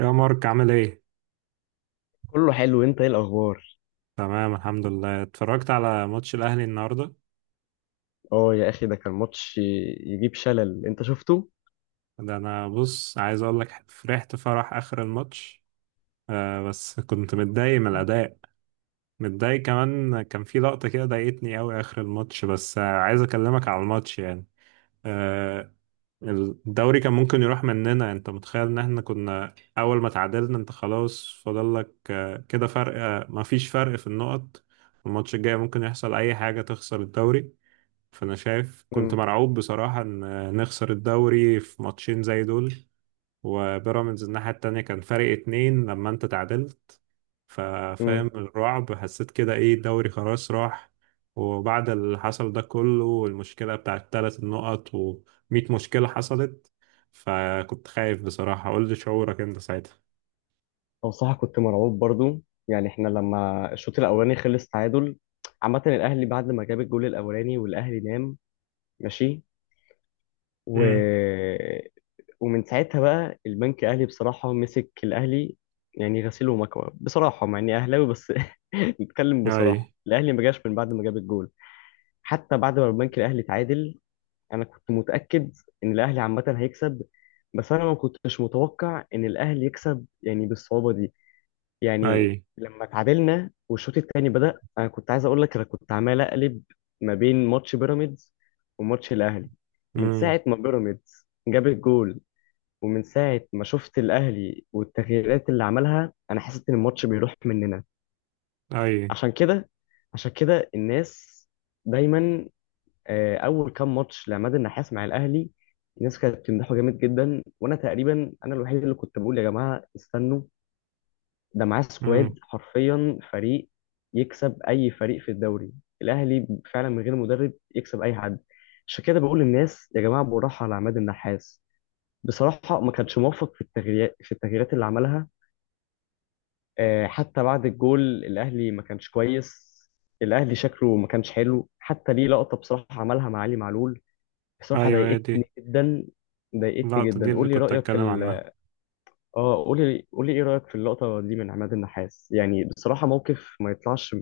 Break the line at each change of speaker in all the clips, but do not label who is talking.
يا مارك، عامل ايه؟
كله حلو. انت ايه الاخبار؟
تمام، الحمد لله. اتفرجت على ماتش الاهلي النهارده.
اه يا اخي، ده كان ماتش يجيب شلل، انت شفته؟
ده انا بص، عايز اقول لك فرحت فرح اخر الماتش. آه، بس كنت متضايق من الاداء. متضايق كمان، كان في لقطه كده ضايقتني قوي اخر الماتش، بس عايز اكلمك على الماتش يعني. آه. الدوري كان ممكن يروح مننا. انت متخيل ان احنا كنا اول ما تعادلنا انت خلاص فاضل لك كده فرق، مفيش فرق في النقط. الماتش الجاي ممكن يحصل اي حاجه تخسر الدوري. فانا شايف، كنت
امم.
مرعوب بصراحة ان نخسر الدوري في ماتشين زي دول. وبيراميدز الناحية التانية كان فرق 2 لما انت تعادلت. ففاهم
امم.
الرعب، حسيت كده ايه، الدوري خلاص راح. وبعد اللي حصل ده كله، والمشكلة بتاعت 3 النقط ومية مشكلة حصلت، فكنت خايف بصراحة. قول لي شعورك انت ساعتها.
او صح، كنت مرعوب برضو. يعني احنا لما الشوط الاولاني خلص تعادل، عامه الاهلي بعد ما جاب الجول الاولاني والاهلي نام. ماشي. و...
امم.
ومن ساعتها بقى البنك الاهلي بصراحه مسك الاهلي، يعني غسيل ومكوى بصراحه، مع اني اهلاوي بس. نتكلم
اي.
بصراحه، الاهلي ما جاش من بعد ما جاب الجول، حتى بعد ما البنك الاهلي تعادل. انا كنت متاكد ان الاهلي عامه هيكسب، بس انا ما كنتش متوقع ان الاهلي يكسب يعني بالصعوبه دي.
اي.
يعني لما تعادلنا والشوط الثاني بدا، انا كنت عايز اقول لك انا كنت عمال اقلب ما بين ماتش بيراميدز وماتش الاهلي. من
امم.
ساعه ما بيراميدز جاب الجول ومن ساعه ما شفت الاهلي والتغييرات اللي عملها، انا حسيت ان الماتش بيروح مننا.
اي.
عشان كده، الناس دايما، اول كام ماتش لعماد النحاس مع الاهلي، الناس كانت بتمدحه جامد جدا، وانا تقريبا انا الوحيد اللي كنت بقول يا جماعه استنوا، ده معاه سكواد
امم.
حرفيا فريق يكسب اي فريق في الدوري. الاهلي فعلا من غير مدرب يكسب اي حد. عشان كده بقول للناس يا جماعه بالراحه على عماد النحاس. بصراحه ما كانش موفق في التغييرات، اللي عملها. حتى بعد الجول الاهلي ما كانش كويس. الاهلي شكله ما كانش حلو. حتى ليه لقطه بصراحه عملها مع علي معلول، بصراحة
ايوه، هي
ضايقتني
دي.
جدا. ضايقتني
اللقطة دي
جدا.
اللي
قول لي
كنت
رأيك في
اتكلم عنها.
ال... اه، قول لي، قول لي ايه رأيك في اللقطة دي من عماد النحاس؟ يعني بصراحة موقف ما يطلعش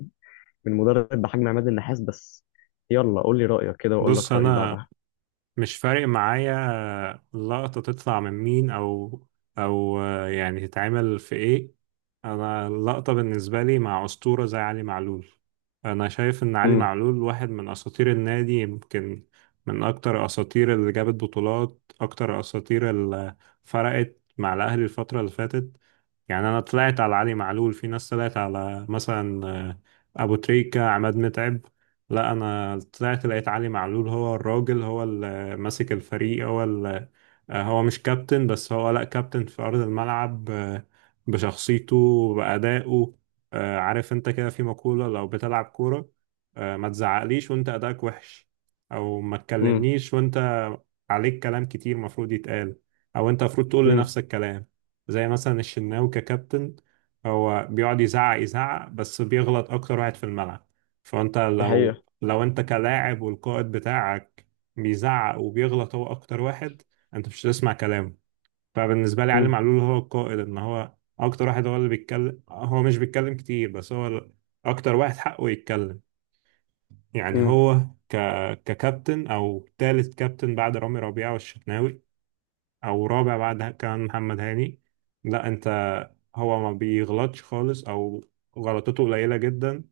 من مدرب بحجم عماد النحاس. بس يلا قول لي رأيك كده واقول
بص،
لك رأيي
انا
بعدها.
مش فارق معايا اللقطة تطلع من مين، أو يعني تتعمل في إيه. أنا اللقطة بالنسبة لي مع أسطورة زي علي معلول. أنا شايف إن علي
امم.
معلول واحد من أساطير النادي، يمكن من أكتر أساطير اللي جابت بطولات، أكتر أساطير اللي فرقت مع الأهلي الفترة اللي فاتت. يعني أنا طلعت على علي معلول، في ناس طلعت على مثلا أبو تريكة، عماد متعب. لا، أنا طلعت لقيت علي معلول هو الراجل، هو ماسك الفريق، هو هو مش كابتن بس، هو لا كابتن في أرض الملعب بشخصيته، بأدائه. عارف انت كده في مقولة، لو بتلعب كورة ما تزعقليش وانت أدائك وحش، أو ما
امم.
تكلمنيش وانت عليك كلام كتير مفروض يتقال، أو انت مفروض تقول
امم.
لنفسك كلام، زي مثلا الشناوي ككابتن. هو بيقعد يزعق يزعق بس بيغلط أكتر واحد في الملعب. فانت
دي
لو
حقيقة.
لو انت كلاعب والقائد بتاعك بيزعق وبيغلط هو اكتر واحد، انت مش هتسمع كلامه. فبالنسبه لي علي
امم.
معلول هو القائد، ان هو اكتر واحد، هو اللي بيتكلم. هو مش بيتكلم كتير بس هو اكتر واحد حقه يتكلم. يعني
امم.
هو ك... ككابتن او تالت كابتن بعد رامي ربيعه والشناوي، او رابع بعد كمان محمد هاني. لا انت، هو ما بيغلطش خالص او غلطته قليله جدا،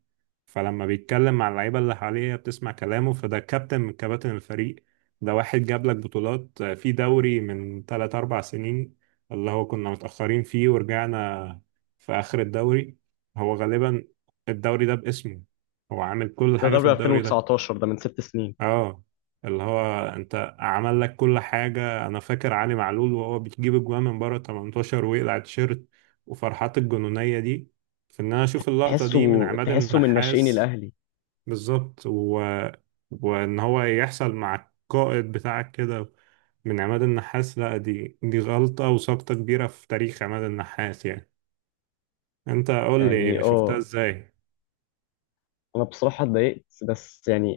فلما بيتكلم مع اللعيبة اللي حواليه بتسمع كلامه. فده كابتن من كباتن الفريق. ده واحد جاب لك بطولات في دوري من 3 4 سنين، اللي هو كنا متأخرين فيه ورجعنا في آخر الدوري. هو غالبا الدوري ده باسمه، هو عامل كل
ده
حاجة في
دوري
الدوري ده.
2019، ده من 6 سنين.
اه. اللي هو انت عمل لك كل حاجة، انا فاكر علي معلول وهو بيجيب اجوان من بره 18 ويقلع التيشيرت وفرحات الجنونية دي، في ان انا اشوف اللقطة دي من
تحسه
عماد
تحسه من ناشئين
النحاس.
الأهلي.
بالظبط. وان هو يحصل مع القائد بتاعك كده من عماد النحاس، لا، دي غلطة وسقطة كبيرة في تاريخ عماد النحاس يعني. انت قول
يعني
لي شفتها
اه،
ازاي.
انا بصراحة اتضايقت، بس يعني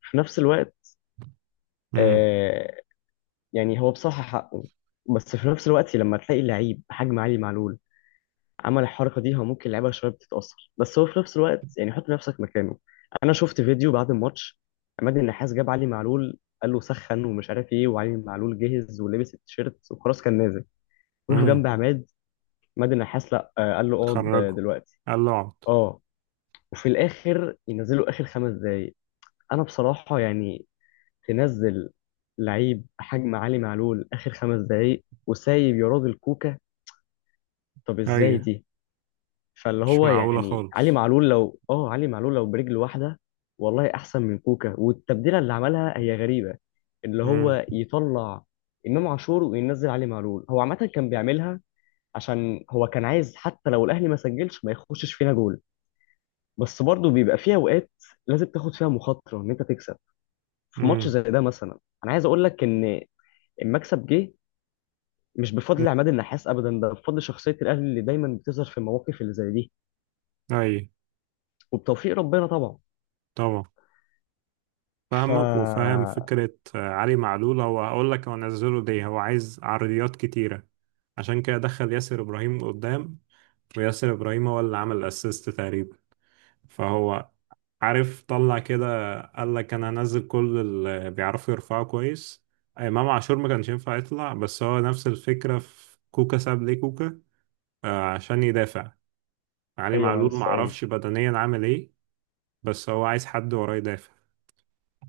في نفس الوقت،
امم.
آه، يعني هو بصراحة حقه، بس في نفس الوقت لما تلاقي لعيب حجم علي معلول عمل الحركة دي، هو ممكن اللعيبة شوية بتتأثر، بس هو في نفس الوقت يعني حط نفسك مكانه. أنا شفت فيديو بعد الماتش، عماد النحاس جاب علي معلول قال له سخن ومش عارف ايه، وعلي معلول جهز ولبس التيشيرت وخلاص كان نازل، وقف
امم.
جنب عماد. عماد النحاس لا، قال له اقعد
خرجه،
دلوقتي.
قال له اقعد.
اه. وفي الآخر ينزلوا آخر 5 دقايق. أنا بصراحة يعني تنزل لعيب حجم علي معلول اخر 5 دقايق وسايب يا راجل كوكا؟ طب ازاي
ايوه.
دي؟ فاللي
مش
هو
معقولة
يعني علي
خالص.
معلول لو، برجل واحده والله احسن من كوكا. والتبديله اللي عملها هي غريبه، اللي هو
امم.
يطلع امام عاشور وينزل علي معلول. هو عامه كان بيعملها عشان هو كان عايز حتى لو الاهلي ما سجلش ما يخشش فينا جول، بس برضه بيبقى فيها اوقات لازم تاخد فيها مخاطره ان انت تكسب في ماتش
امم.
زي ده مثلا. انا عايز اقول لك ان المكسب جه مش بفضل عماد النحاس ابدا، ده بفضل شخصيه الاهلي اللي دايما بتظهر في المواقف اللي زي دي،
ايوه.
وبتوفيق ربنا طبعا.
طبعا.
ف
فاهمك وفاهم فكرة. علي معلول هو، هقول لك هو نزله ليه، هو عايز عرضيات كتيرة. عشان كده دخل ياسر إبراهيم قدام، وياسر إبراهيم هو اللي عمل أسيست تقريبا. فهو عارف، طلع كده قال لك أنا هنزل كل اللي بيعرفوا يرفعوا كويس. إمام عاشور ما كانش ينفع يطلع، بس هو نفس الفكرة في كوكا، ساب ليه كوكا عشان يدافع. علي
ايوه، ما أنا
معلول
لسه قايل.
معرفش بدنيا عامل إيه بس هو عايز حد وراه يدافع.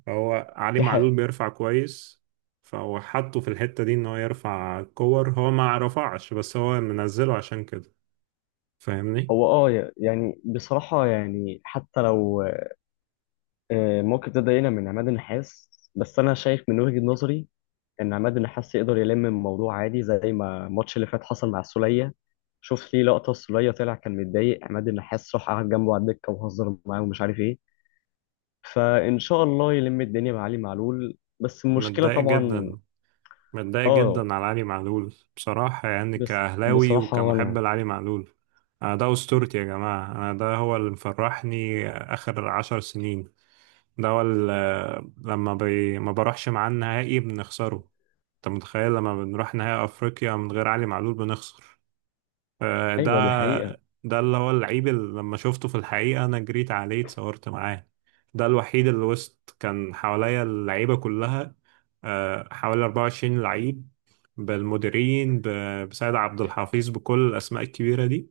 هو علي
دي حقيقة.
معلول بيرفع كويس، فهو حطه في الحتة دي ان هو يرفع كور، هو ما رفعش، بس هو منزله عشان كده. فاهمني.
هو اه يعني بصراحه، يعني حتى لو موقف ده ضايقنا من عماد النحاس، بس انا شايف من وجهه نظري ان عماد النحاس يقدر يلم الموضوع عادي، زي ما الماتش اللي فات حصل مع السوليه. شوف ليه لقطه السوليه طلع كان متضايق، عماد النحاس راح قعد جنبه على الدكه وهزر معاه ومش عارف ايه. فإن شاء الله يلم الدنيا بعلي معلول، بس المشكلة
متضايق
طبعا...
جدا، متضايق
آه.
جدا على علي معلول بصراحة يعني،
بس
كأهلاوي
بصراحة
وكمحب
وأنا...
لعلي معلول. أنا ده أسطورتي يا جماعة، أنا ده هو اللي مفرحني آخر 10 سنين. ده هو اللي لما ما بروحش معاه النهائي بنخسره. أنت متخيل، لما بنروح نهائي أفريقيا من غير علي معلول بنخسر. ده،
أيوة، دي حقيقة.
ده اللي هو اللعيب اللي لما شفته في الحقيقة أنا جريت عليه اتصورت معاه. ده الوحيد اللي وسط كان حواليا اللعيبة كلها، حوالي 24 لعيب، بالمديرين بسيد عبد الحفيظ بكل الأسماء الكبيرة دي،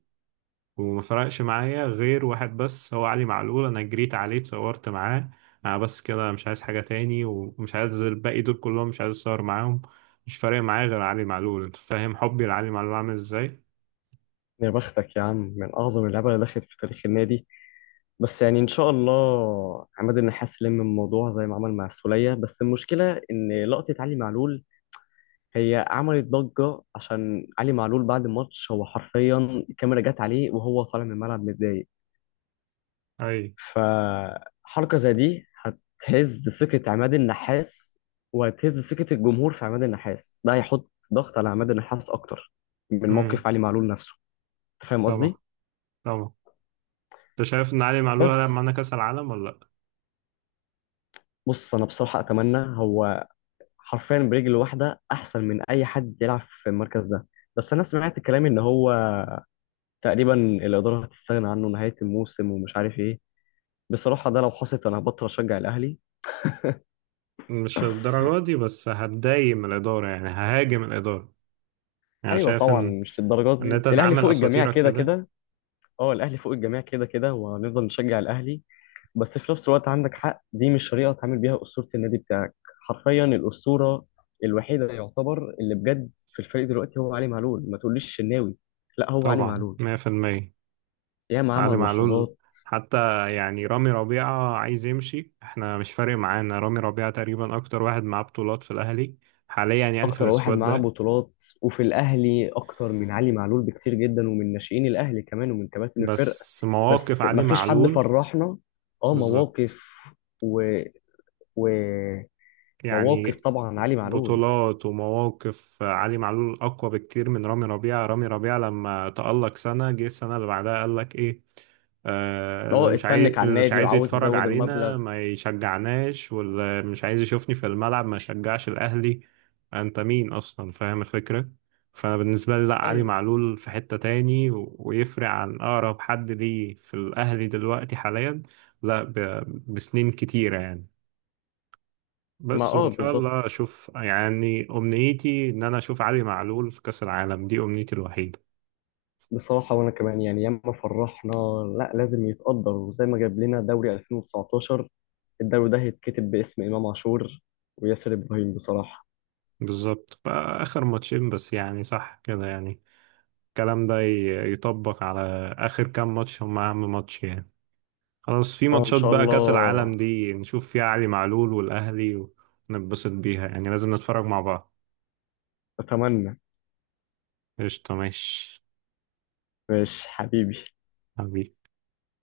وما فرقش معايا غير واحد بس هو علي معلول. أنا جريت عليه اتصورت معاه. أنا بس كده، مش عايز حاجة تاني ومش عايز الباقي دول كلهم، مش عايز أتصور معاهم. مش فارق معايا غير علي معلول. أنت فاهم حبي لعلي معلول عامل إزاي؟
يا بختك يا عم، من أعظم اللعيبة اللي دخلت في تاريخ النادي. بس يعني إن شاء الله عماد النحاس لم الموضوع زي ما عمل مع السولية، بس المشكلة إن لقطة علي معلول هي عملت ضجة، عشان علي معلول بعد الماتش هو حرفيا الكاميرا جت عليه وهو طالع من الملعب متضايق.
أي.
فحركة زي دي هتهز ثقة عماد النحاس وهتهز ثقة الجمهور في عماد النحاس. ده هيحط ضغط على عماد النحاس أكتر من
امم.
موقف علي معلول نفسه. أنت فاهم
طبعا.
قصدي؟
طبعا. انت شايف ان علي معلول هيلعب
بس
معانا كاس العالم ولا لا.
بص، أنا بصراحة أتمنى هو حرفيا برجل واحدة أحسن من أي حد يلعب في المركز ده. بس أنا سمعت كلام إن هو تقريبا الإدارة هتستغنى عنه نهاية الموسم، ومش عارف إيه. بصراحة ده لو حصلت أنا هبطل أشجع الأهلي.
مش الدرجه دي، بس هتضايق من الاداره يعني، ههاجم الاداره. يعني
أيوة
شايف
طبعا،
ان
مش للدرجات
ان
دي،
انت
الأهلي
تعامل
فوق الجميع
اساطيرك
كده
كده.
كده. اه، الاهلي فوق الجميع كده كده، وهنفضل نشجع الاهلي، بس في نفس الوقت عندك حق، دي مش طريقه تعمل بيها اسطوره النادي بتاعك. حرفيا الاسطوره الوحيده يعتبر اللي بجد في الفريق دلوقتي هو علي معلول. ما تقوليش الشناوي، لا، هو علي
طبعا،
معلول.
100%.
ياما
علي
عمل
معلول،
لحظات.
حتى يعني رامي ربيعة عايز يمشي، احنا مش فارق معانا. رامي ربيعة تقريبا اكتر واحد معاه بطولات في الاهلي حاليا، يعني في
اكتر واحد
السكواد
معاه
ده.
بطولات وفي الاهلي اكتر من علي معلول بكتير جدا، ومن ناشئين الاهلي كمان ومن كباتن الفرقه،
بس مواقف
بس
علي
ما فيش حد
معلول،
فرحنا. اه،
بالظبط.
مواقف. و... ومواقف.
يعني
طبعا علي معلول.
بطولات ومواقف علي معلول أقوى بكتير من رامي ربيعة. رامي ربيعة لما تألق سنة، جه السنة اللي بعدها قال لك إيه، اللي
اه،
مش عايز،
اتنك على النادي وعاوز
يتفرج
يزود المبلغ.
علينا ما يشجعناش، واللي مش عايز يشوفني في الملعب ما يشجعش الأهلي. أنت مين أصلا؟ فاهم الفكرة. فأنا بالنسبة لي لأ، علي
ايوه،
معلول في حتة تاني ويفرق عن أقرب حد ليه في الأهلي دلوقتي حاليا. لأ، بسنين كتيرة يعني.
ما
بس
اه
وان شاء
بالظبط.
الله اشوف، يعني امنيتي ان انا اشوف علي معلول في كاس العالم. دي امنيتي الوحيده.
بصراحة وانا كمان يعني ياما فرحنا، لا لازم يتقدر، وزي ما جاب لنا دوري 2019، الدوري ده هيتكتب باسم امام عاشور وياسر ابراهيم بصراحة.
بالظبط، بقى اخر ماتشين بس يعني، صح كده يعني. الكلام ده يطبق على اخر كام ماتش، هم اهم ماتش يعني. خلاص، في
اه، ان
ماتشات
شاء
بقى، كاس العالم
الله.
دي نشوف فيها علي معلول والاهلي ونتبسط بيها يعني. لازم نتفرج مع بعض.
اتمنى.
قشطه، ماشي.
ماشي حبيبي.
حبيبي.